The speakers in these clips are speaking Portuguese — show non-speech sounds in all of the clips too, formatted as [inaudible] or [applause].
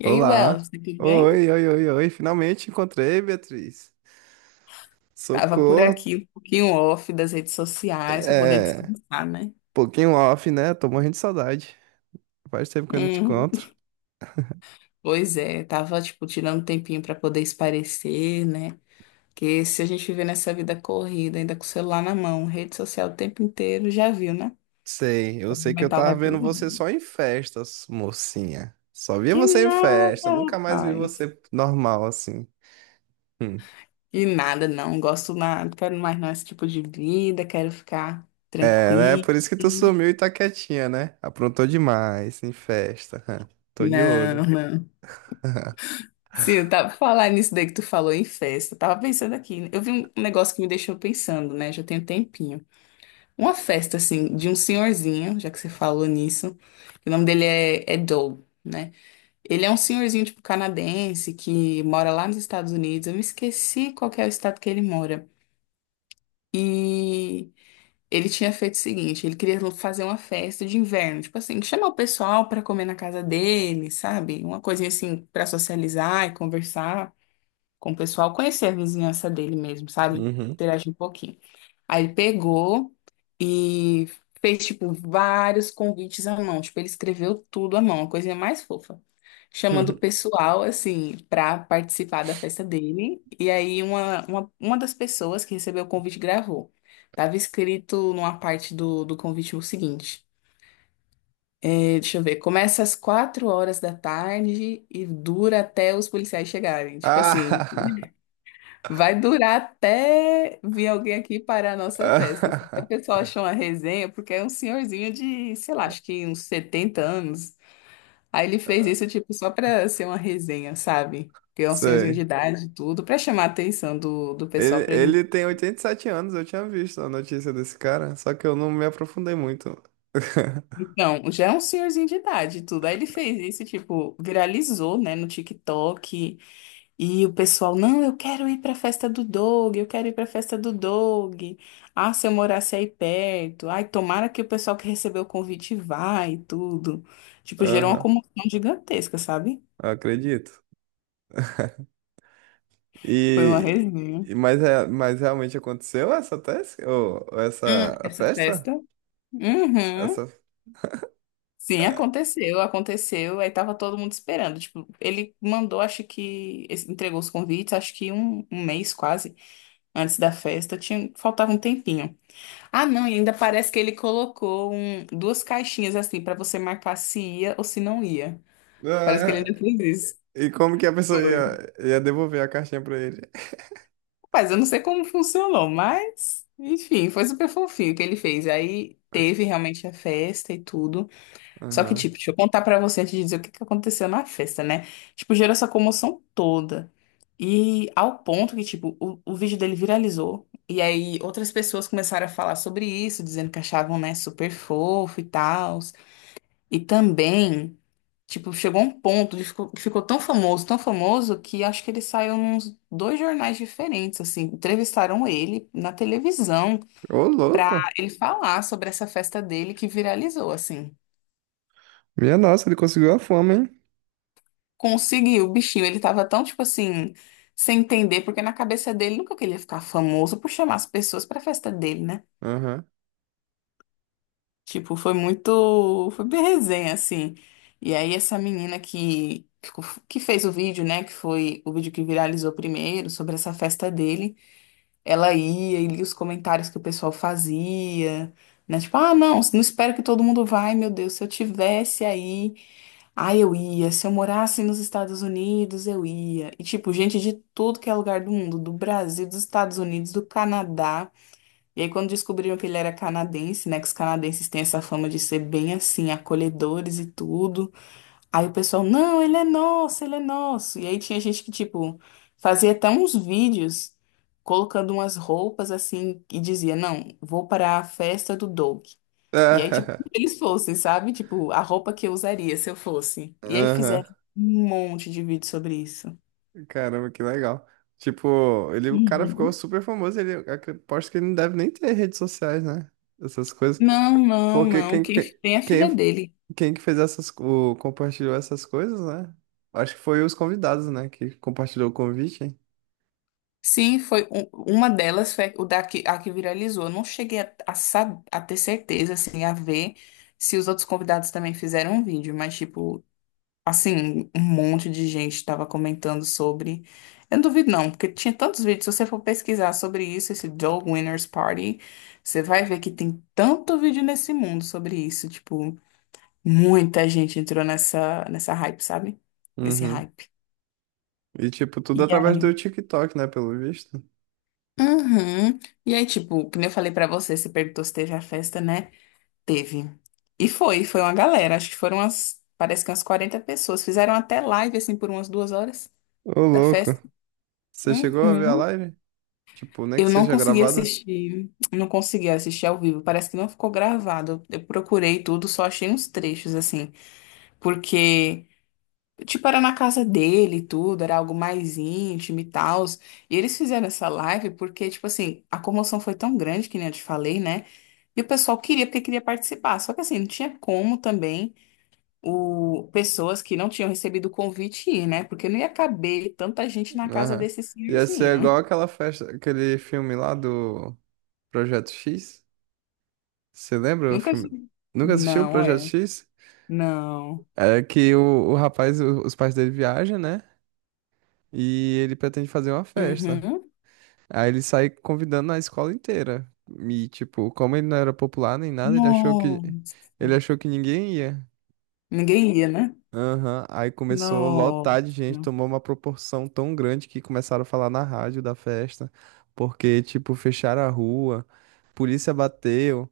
E aí, Olá. Wells, tudo bem? Oi. Finalmente encontrei, Beatriz. Tava por Socorro. aqui um pouquinho off das redes sociais para poder É, descansar, né? pouquinho off, né? Tô morrendo de saudade. Faz tempo que eu não te Uhum. encontro. Pois é, tava tipo tirando um tempinho para poder esparecer, né? Porque se a gente viver nessa vida corrida, ainda com o celular na mão, rede social o tempo inteiro, já viu, né? Sei, eu O sei que eu mental vai tava pro vendo você mundo. só em festas, mocinha. Só via Que você em nada, festa, nunca mais vi rapaz. você normal assim. Hum. Que nada, não. Gosto nada, quero mais não esse tipo de vida, quero ficar É, né? tranquilo. Por isso que tu sumiu e tá quietinha, né? Aprontou demais em festa. [laughs] Tô de olho. Não, não. Sim, eu tava falando nisso daí que tu falou em festa. Eu tava pensando aqui, né? Eu vi um negócio que me deixou pensando, né? Já tem um tempinho. Uma festa, assim, de um senhorzinho, já que você falou nisso. O nome dele é Doug, né? Ele é um senhorzinho, tipo, canadense, que mora lá nos Estados Unidos. Eu me esqueci qual que é o estado que ele mora. E ele tinha feito o seguinte: ele queria fazer uma festa de inverno, tipo assim, chamar o pessoal pra comer na casa dele, sabe? Uma coisinha assim, pra socializar e conversar com o pessoal, conhecer a vizinhança dele mesmo, sabe? Uhum. Interagir um pouquinho. Aí ele pegou e fez, tipo, vários convites à mão. Tipo, ele escreveu tudo à mão, a coisinha mais fofa. Chamando o [laughs] pessoal, assim, pra participar da festa dele. E aí, uma das pessoas que recebeu o convite gravou. Tava escrito numa parte do convite o seguinte: deixa eu ver, começa às 4 horas da tarde e dura até os policiais chegarem. Tipo assim. Ah! Vai durar até vir alguém aqui para a nossa festa, assim. O [laughs] pessoal achou uma resenha, porque é um senhorzinho de, sei lá, acho que uns 70 anos. Aí ele fez isso, tipo, só para ser uma resenha, sabe? Que é um senhorzinho de Sei. idade e tudo, para chamar a atenção do pessoal Ele, para ele. ele tem 87 anos, eu tinha visto a notícia desse cara, só que eu não me aprofundei muito. [laughs] Então, já é um senhorzinho de idade e tudo. Aí ele fez isso, tipo, viralizou, né, no TikTok. E o pessoal, não, eu quero ir para a festa do Doug, eu quero ir para a festa do Doug. Ah, se eu morasse aí perto. Ai, tomara que o pessoal que recebeu o convite vá e tudo. Tipo, gerou uma Aham, comoção gigantesca, sabe? acredito. Foi uma E, resenha. mas é, mas realmente aconteceu essa tese? Ou essa a Essa festa? festa? Uhum. Essa... Sim, aconteceu, aconteceu. Aí tava todo mundo esperando. Tipo, ele mandou, acho que entregou os convites, acho que um mês quase antes da festa. Tinha, faltava um tempinho. Ah, não, e ainda parece que ele colocou duas caixinhas assim pra você marcar se ia ou se não ia. Parece que ele Ah, ainda fez isso. e como que a pessoa Foi. ia devolver a caixinha pra ele? Mas eu não sei como funcionou, mas enfim, foi super fofinho o que ele fez. Aí teve realmente a festa e tudo. Só que, Aham. tipo, deixa eu contar pra você antes de dizer o que que aconteceu na festa, né? Tipo, gerou essa comoção toda. E ao ponto que, tipo, o vídeo dele viralizou. E aí outras pessoas começaram a falar sobre isso, dizendo que achavam, né, super fofo e tal. E também, tipo, chegou um ponto, ele ficou, ficou tão famoso, que acho que ele saiu nos dois jornais diferentes, assim, entrevistaram ele na televisão Ô, pra louco! ele falar sobre essa festa dele que viralizou, assim. Minha nossa, ele conseguiu a fama, hein? Conseguiu, o bichinho, ele tava tão, tipo assim, sem entender, porque na cabeça dele nunca que ele ia ficar famoso por chamar as pessoas pra festa dele, né? Aham. Tipo, foi muito. Foi bem resenha, assim. E aí, essa menina que fez o vídeo, né? Que foi o vídeo que viralizou primeiro, sobre essa festa dele. Ela ia e lia os comentários que o pessoal fazia, né? Tipo, ah, não, não espero que todo mundo vai, meu Deus. Se eu tivesse aí, ah, eu ia. Se eu morasse nos Estados Unidos, eu ia. E, tipo, gente de tudo que é lugar do mundo, do Brasil, dos Estados Unidos, do Canadá. E aí, quando descobriram que ele era canadense, né? Que os canadenses têm essa fama de ser bem assim, acolhedores e tudo. Aí o pessoal, não, ele é nosso, ele é nosso. E aí tinha gente que, tipo, fazia até uns vídeos colocando umas roupas assim e dizia, não, vou para a festa do Doug. E aí, tipo, se [laughs] eles fossem, sabe? Tipo, a roupa que eu usaria se eu fosse. E aí fizeram Aham. um monte de vídeo sobre isso. Caramba, que legal. Tipo, ele, o cara ficou Uhum. super famoso. Ele, eu aposto que ele não deve nem ter redes sociais, né? Essas coisas. Não, não, Porque não. quem, quem, Quem tem é a filha dele. quem que fez essas, o, compartilhou essas coisas, né? Acho que foi os convidados, né? Que compartilhou o convite. Sim, foi uma delas, foi o da que, a que viralizou. Eu não cheguei a ter certeza, assim, a ver se os outros convidados também fizeram um vídeo, mas, tipo, assim, um monte de gente estava comentando sobre. Eu não duvido, não, porque tinha tantos vídeos. Se você for pesquisar sobre isso, esse Joe Winners Party, você vai ver que tem tanto vídeo nesse mundo sobre isso. Tipo, muita gente entrou nessa hype, sabe? Nesse Uhum. hype. E, tipo, tudo através do TikTok, né? Pelo visto. Uhum. E aí, tipo, como eu falei pra você, você perguntou se teve a festa, né? Teve. E foi, foi uma galera. Acho que foram umas, parece que umas 40 pessoas. Fizeram até live, assim, por umas 2 horas Ô, da louco. festa. Você chegou a ver a Uhum. live? Tipo, nem que Eu não seja consegui gravada. assistir, não consegui assistir ao vivo. Parece que não ficou gravado. Eu procurei tudo, só achei uns trechos, assim, porque. Tipo, era na casa dele e tudo, era algo mais íntimo e tal. E eles fizeram essa live porque, tipo assim, a comoção foi tão grande, que nem eu te falei, né? E o pessoal queria, porque queria participar. Só que assim, não tinha como também pessoas que não tinham recebido o convite ir, né? Porque não ia caber tanta gente na casa Aham. desse Ia ser igual senhorzinho. aquela festa, aquele filme lá do Projeto X. Você [laughs] lembra o Nunca filme? vi. Nunca assistiu o Não, Projeto é. X? Não. É que o rapaz, o- os pais dele viajam, né? E ele pretende fazer uma festa. Uhum. Aí ele sai convidando a escola inteira. E, tipo, como ele não era popular nem nada, Nossa. ele achou que ninguém ia. Ninguém ia, né? Aham. Aí começou a Nossa. lotar de gente, tomou uma proporção tão grande que começaram a falar na rádio da festa. Porque, tipo, fecharam a rua, polícia bateu.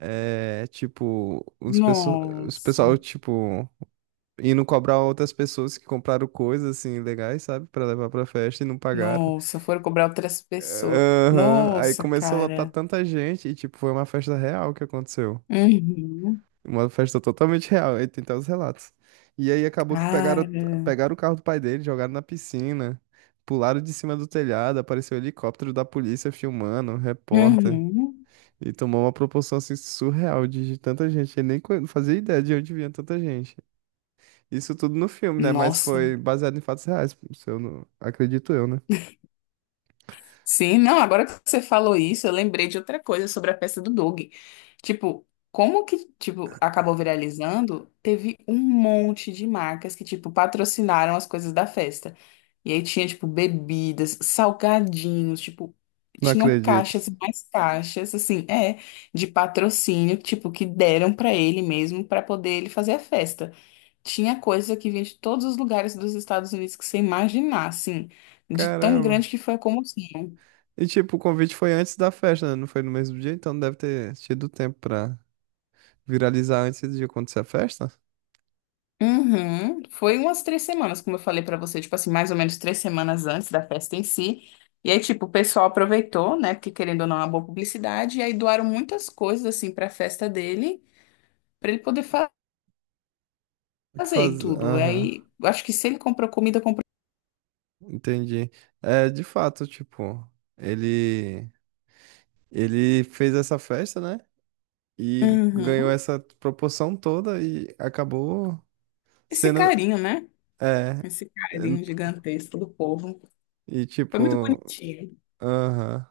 É, tipo, os, pesso- os Nossa. pessoal, tipo. E não cobrar outras pessoas que compraram coisas assim legais, sabe? Pra levar pra festa e não pagaram. Nossa. Foram cobrar outras pessoas. Aham. Aí Nossa, começou a lotar cara. tanta gente e, tipo, foi uma festa real que aconteceu. Uhum. Uma festa totalmente real. Aí tem até os relatos. E aí acabou que pegaram, Cara. pegaram o carro do pai dele, jogaram na piscina, pularam de cima do telhado, apareceu o helicóptero da polícia filmando, um repórter. Uhum. E tomou uma proporção assim surreal de tanta gente. Eu nem co- não fazia ideia de onde vinha tanta gente. Isso tudo no filme, né? Mas Nossa. foi baseado em fatos reais, se eu não... Acredito eu, né? Sim, não, agora que você falou isso, eu lembrei de outra coisa sobre a festa do Doug. Tipo, como que, tipo, acabou viralizando? Teve um monte de marcas que, tipo, patrocinaram as coisas da festa. E aí tinha, tipo, bebidas, salgadinhos, tipo, Não tinham acredito. caixas e mais caixas, assim, é, de patrocínio, tipo, que deram pra ele mesmo pra poder ele fazer a festa. Tinha coisa que vinha de todos os lugares dos Estados Unidos que você imaginar, assim, de tão grande Caramba. que foi a comoção. E tipo, o convite foi antes da festa, né? Não foi no mesmo dia, então deve ter tido tempo pra viralizar antes de acontecer a festa. Uhum. Foi umas 3 semanas, como eu falei pra você, tipo assim, mais ou menos 3 semanas antes da festa em si. E aí, tipo, o pessoal aproveitou, né? Porque querendo ou não, é uma boa publicidade. E aí doaram muitas coisas, assim, pra festa dele, pra ele poder Que fazer e Faz... tudo. E Aham, aí, eu acho que se ele comprou comida, comprou. entendi. É, de fato, tipo, ele... Ele fez essa festa, né? E ganhou Uhum. essa proporção toda e acabou Esse sendo... carinho, né? É... Esse carinho gigantesco do povo. E Foi muito tipo... bonitinho. Aham.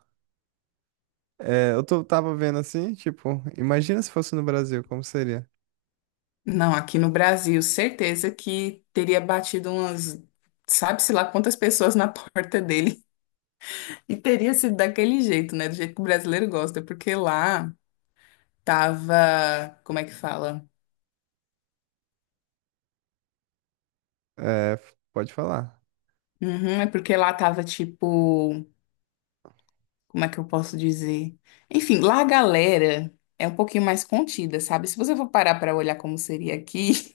É, eu tô, tava vendo assim, tipo, imagina se fosse no Brasil, como seria? Não, aqui no Brasil, certeza que teria batido umas, sabe-se lá quantas pessoas na [laughs] porta dele. E teria sido daquele jeito, né? Do jeito que o brasileiro gosta, porque lá tava. Como é que fala? É, pode falar. Uhum, é porque lá tava tipo. Como é que eu posso dizer? Enfim, lá a galera é um pouquinho mais contida, sabe? Se você for parar pra olhar como seria aqui,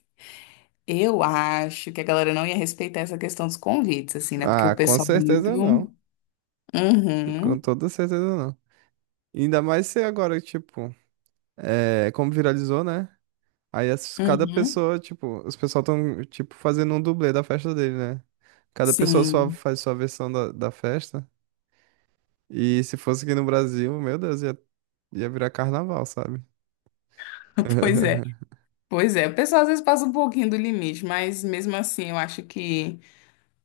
[laughs] eu acho que a galera não ia respeitar essa questão dos convites, assim, né? Porque o Ah, com pessoal é muito. certeza não. Com Uhum, toda certeza não. Ainda mais se agora, tipo, é, como viralizou, né? Aí as- cada uhum. pessoa, tipo, os pessoal tão, tipo, fazendo um dublê da festa dele, né? Cada pessoa só Sim, faz sua versão da festa. E se fosse aqui no Brasil, meu Deus, ia virar carnaval, sabe? [laughs] pois é, [laughs] pois é. O pessoal às vezes passa um pouquinho do limite, mas mesmo assim eu acho que.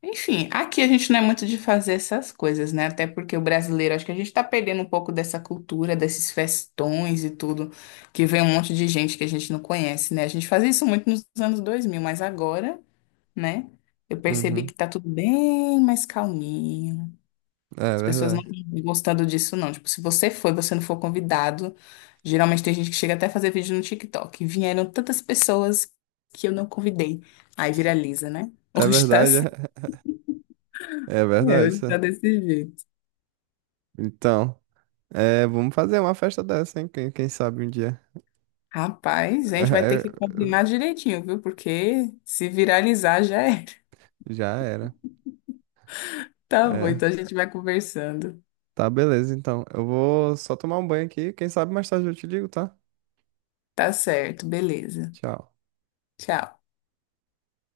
Enfim, aqui a gente não é muito de fazer essas coisas, né? Até porque o brasileiro, acho que a gente tá perdendo um pouco dessa cultura, desses festões e tudo, que vem um monte de gente que a gente não conhece, né? A gente fazia isso muito nos anos 2000 mas agora, né? Eu percebi Uhum. que tá tudo bem mais calminho. É As pessoas não verdade. estão gostando disso, não. Tipo, se você foi, você não for convidado. Geralmente tem gente que chega até a fazer vídeo no TikTok. Vieram tantas pessoas que eu não convidei. Aí viraliza, né? [laughs] É Hoje tá verdade, é é, verdade. hoje tá desse jeito. Então, é, vamos fazer uma festa dessa, hein? Quem sabe um dia. [laughs] Rapaz, a gente vai ter É, que combinar direitinho, viu? Porque se viralizar já era. [laughs] já era. Tá bom, então É, a gente vai conversando. tá, beleza, então. Eu vou só tomar um banho aqui. Quem sabe mais tarde eu te ligo, tá? Tá certo, beleza. Tchau. Tchau.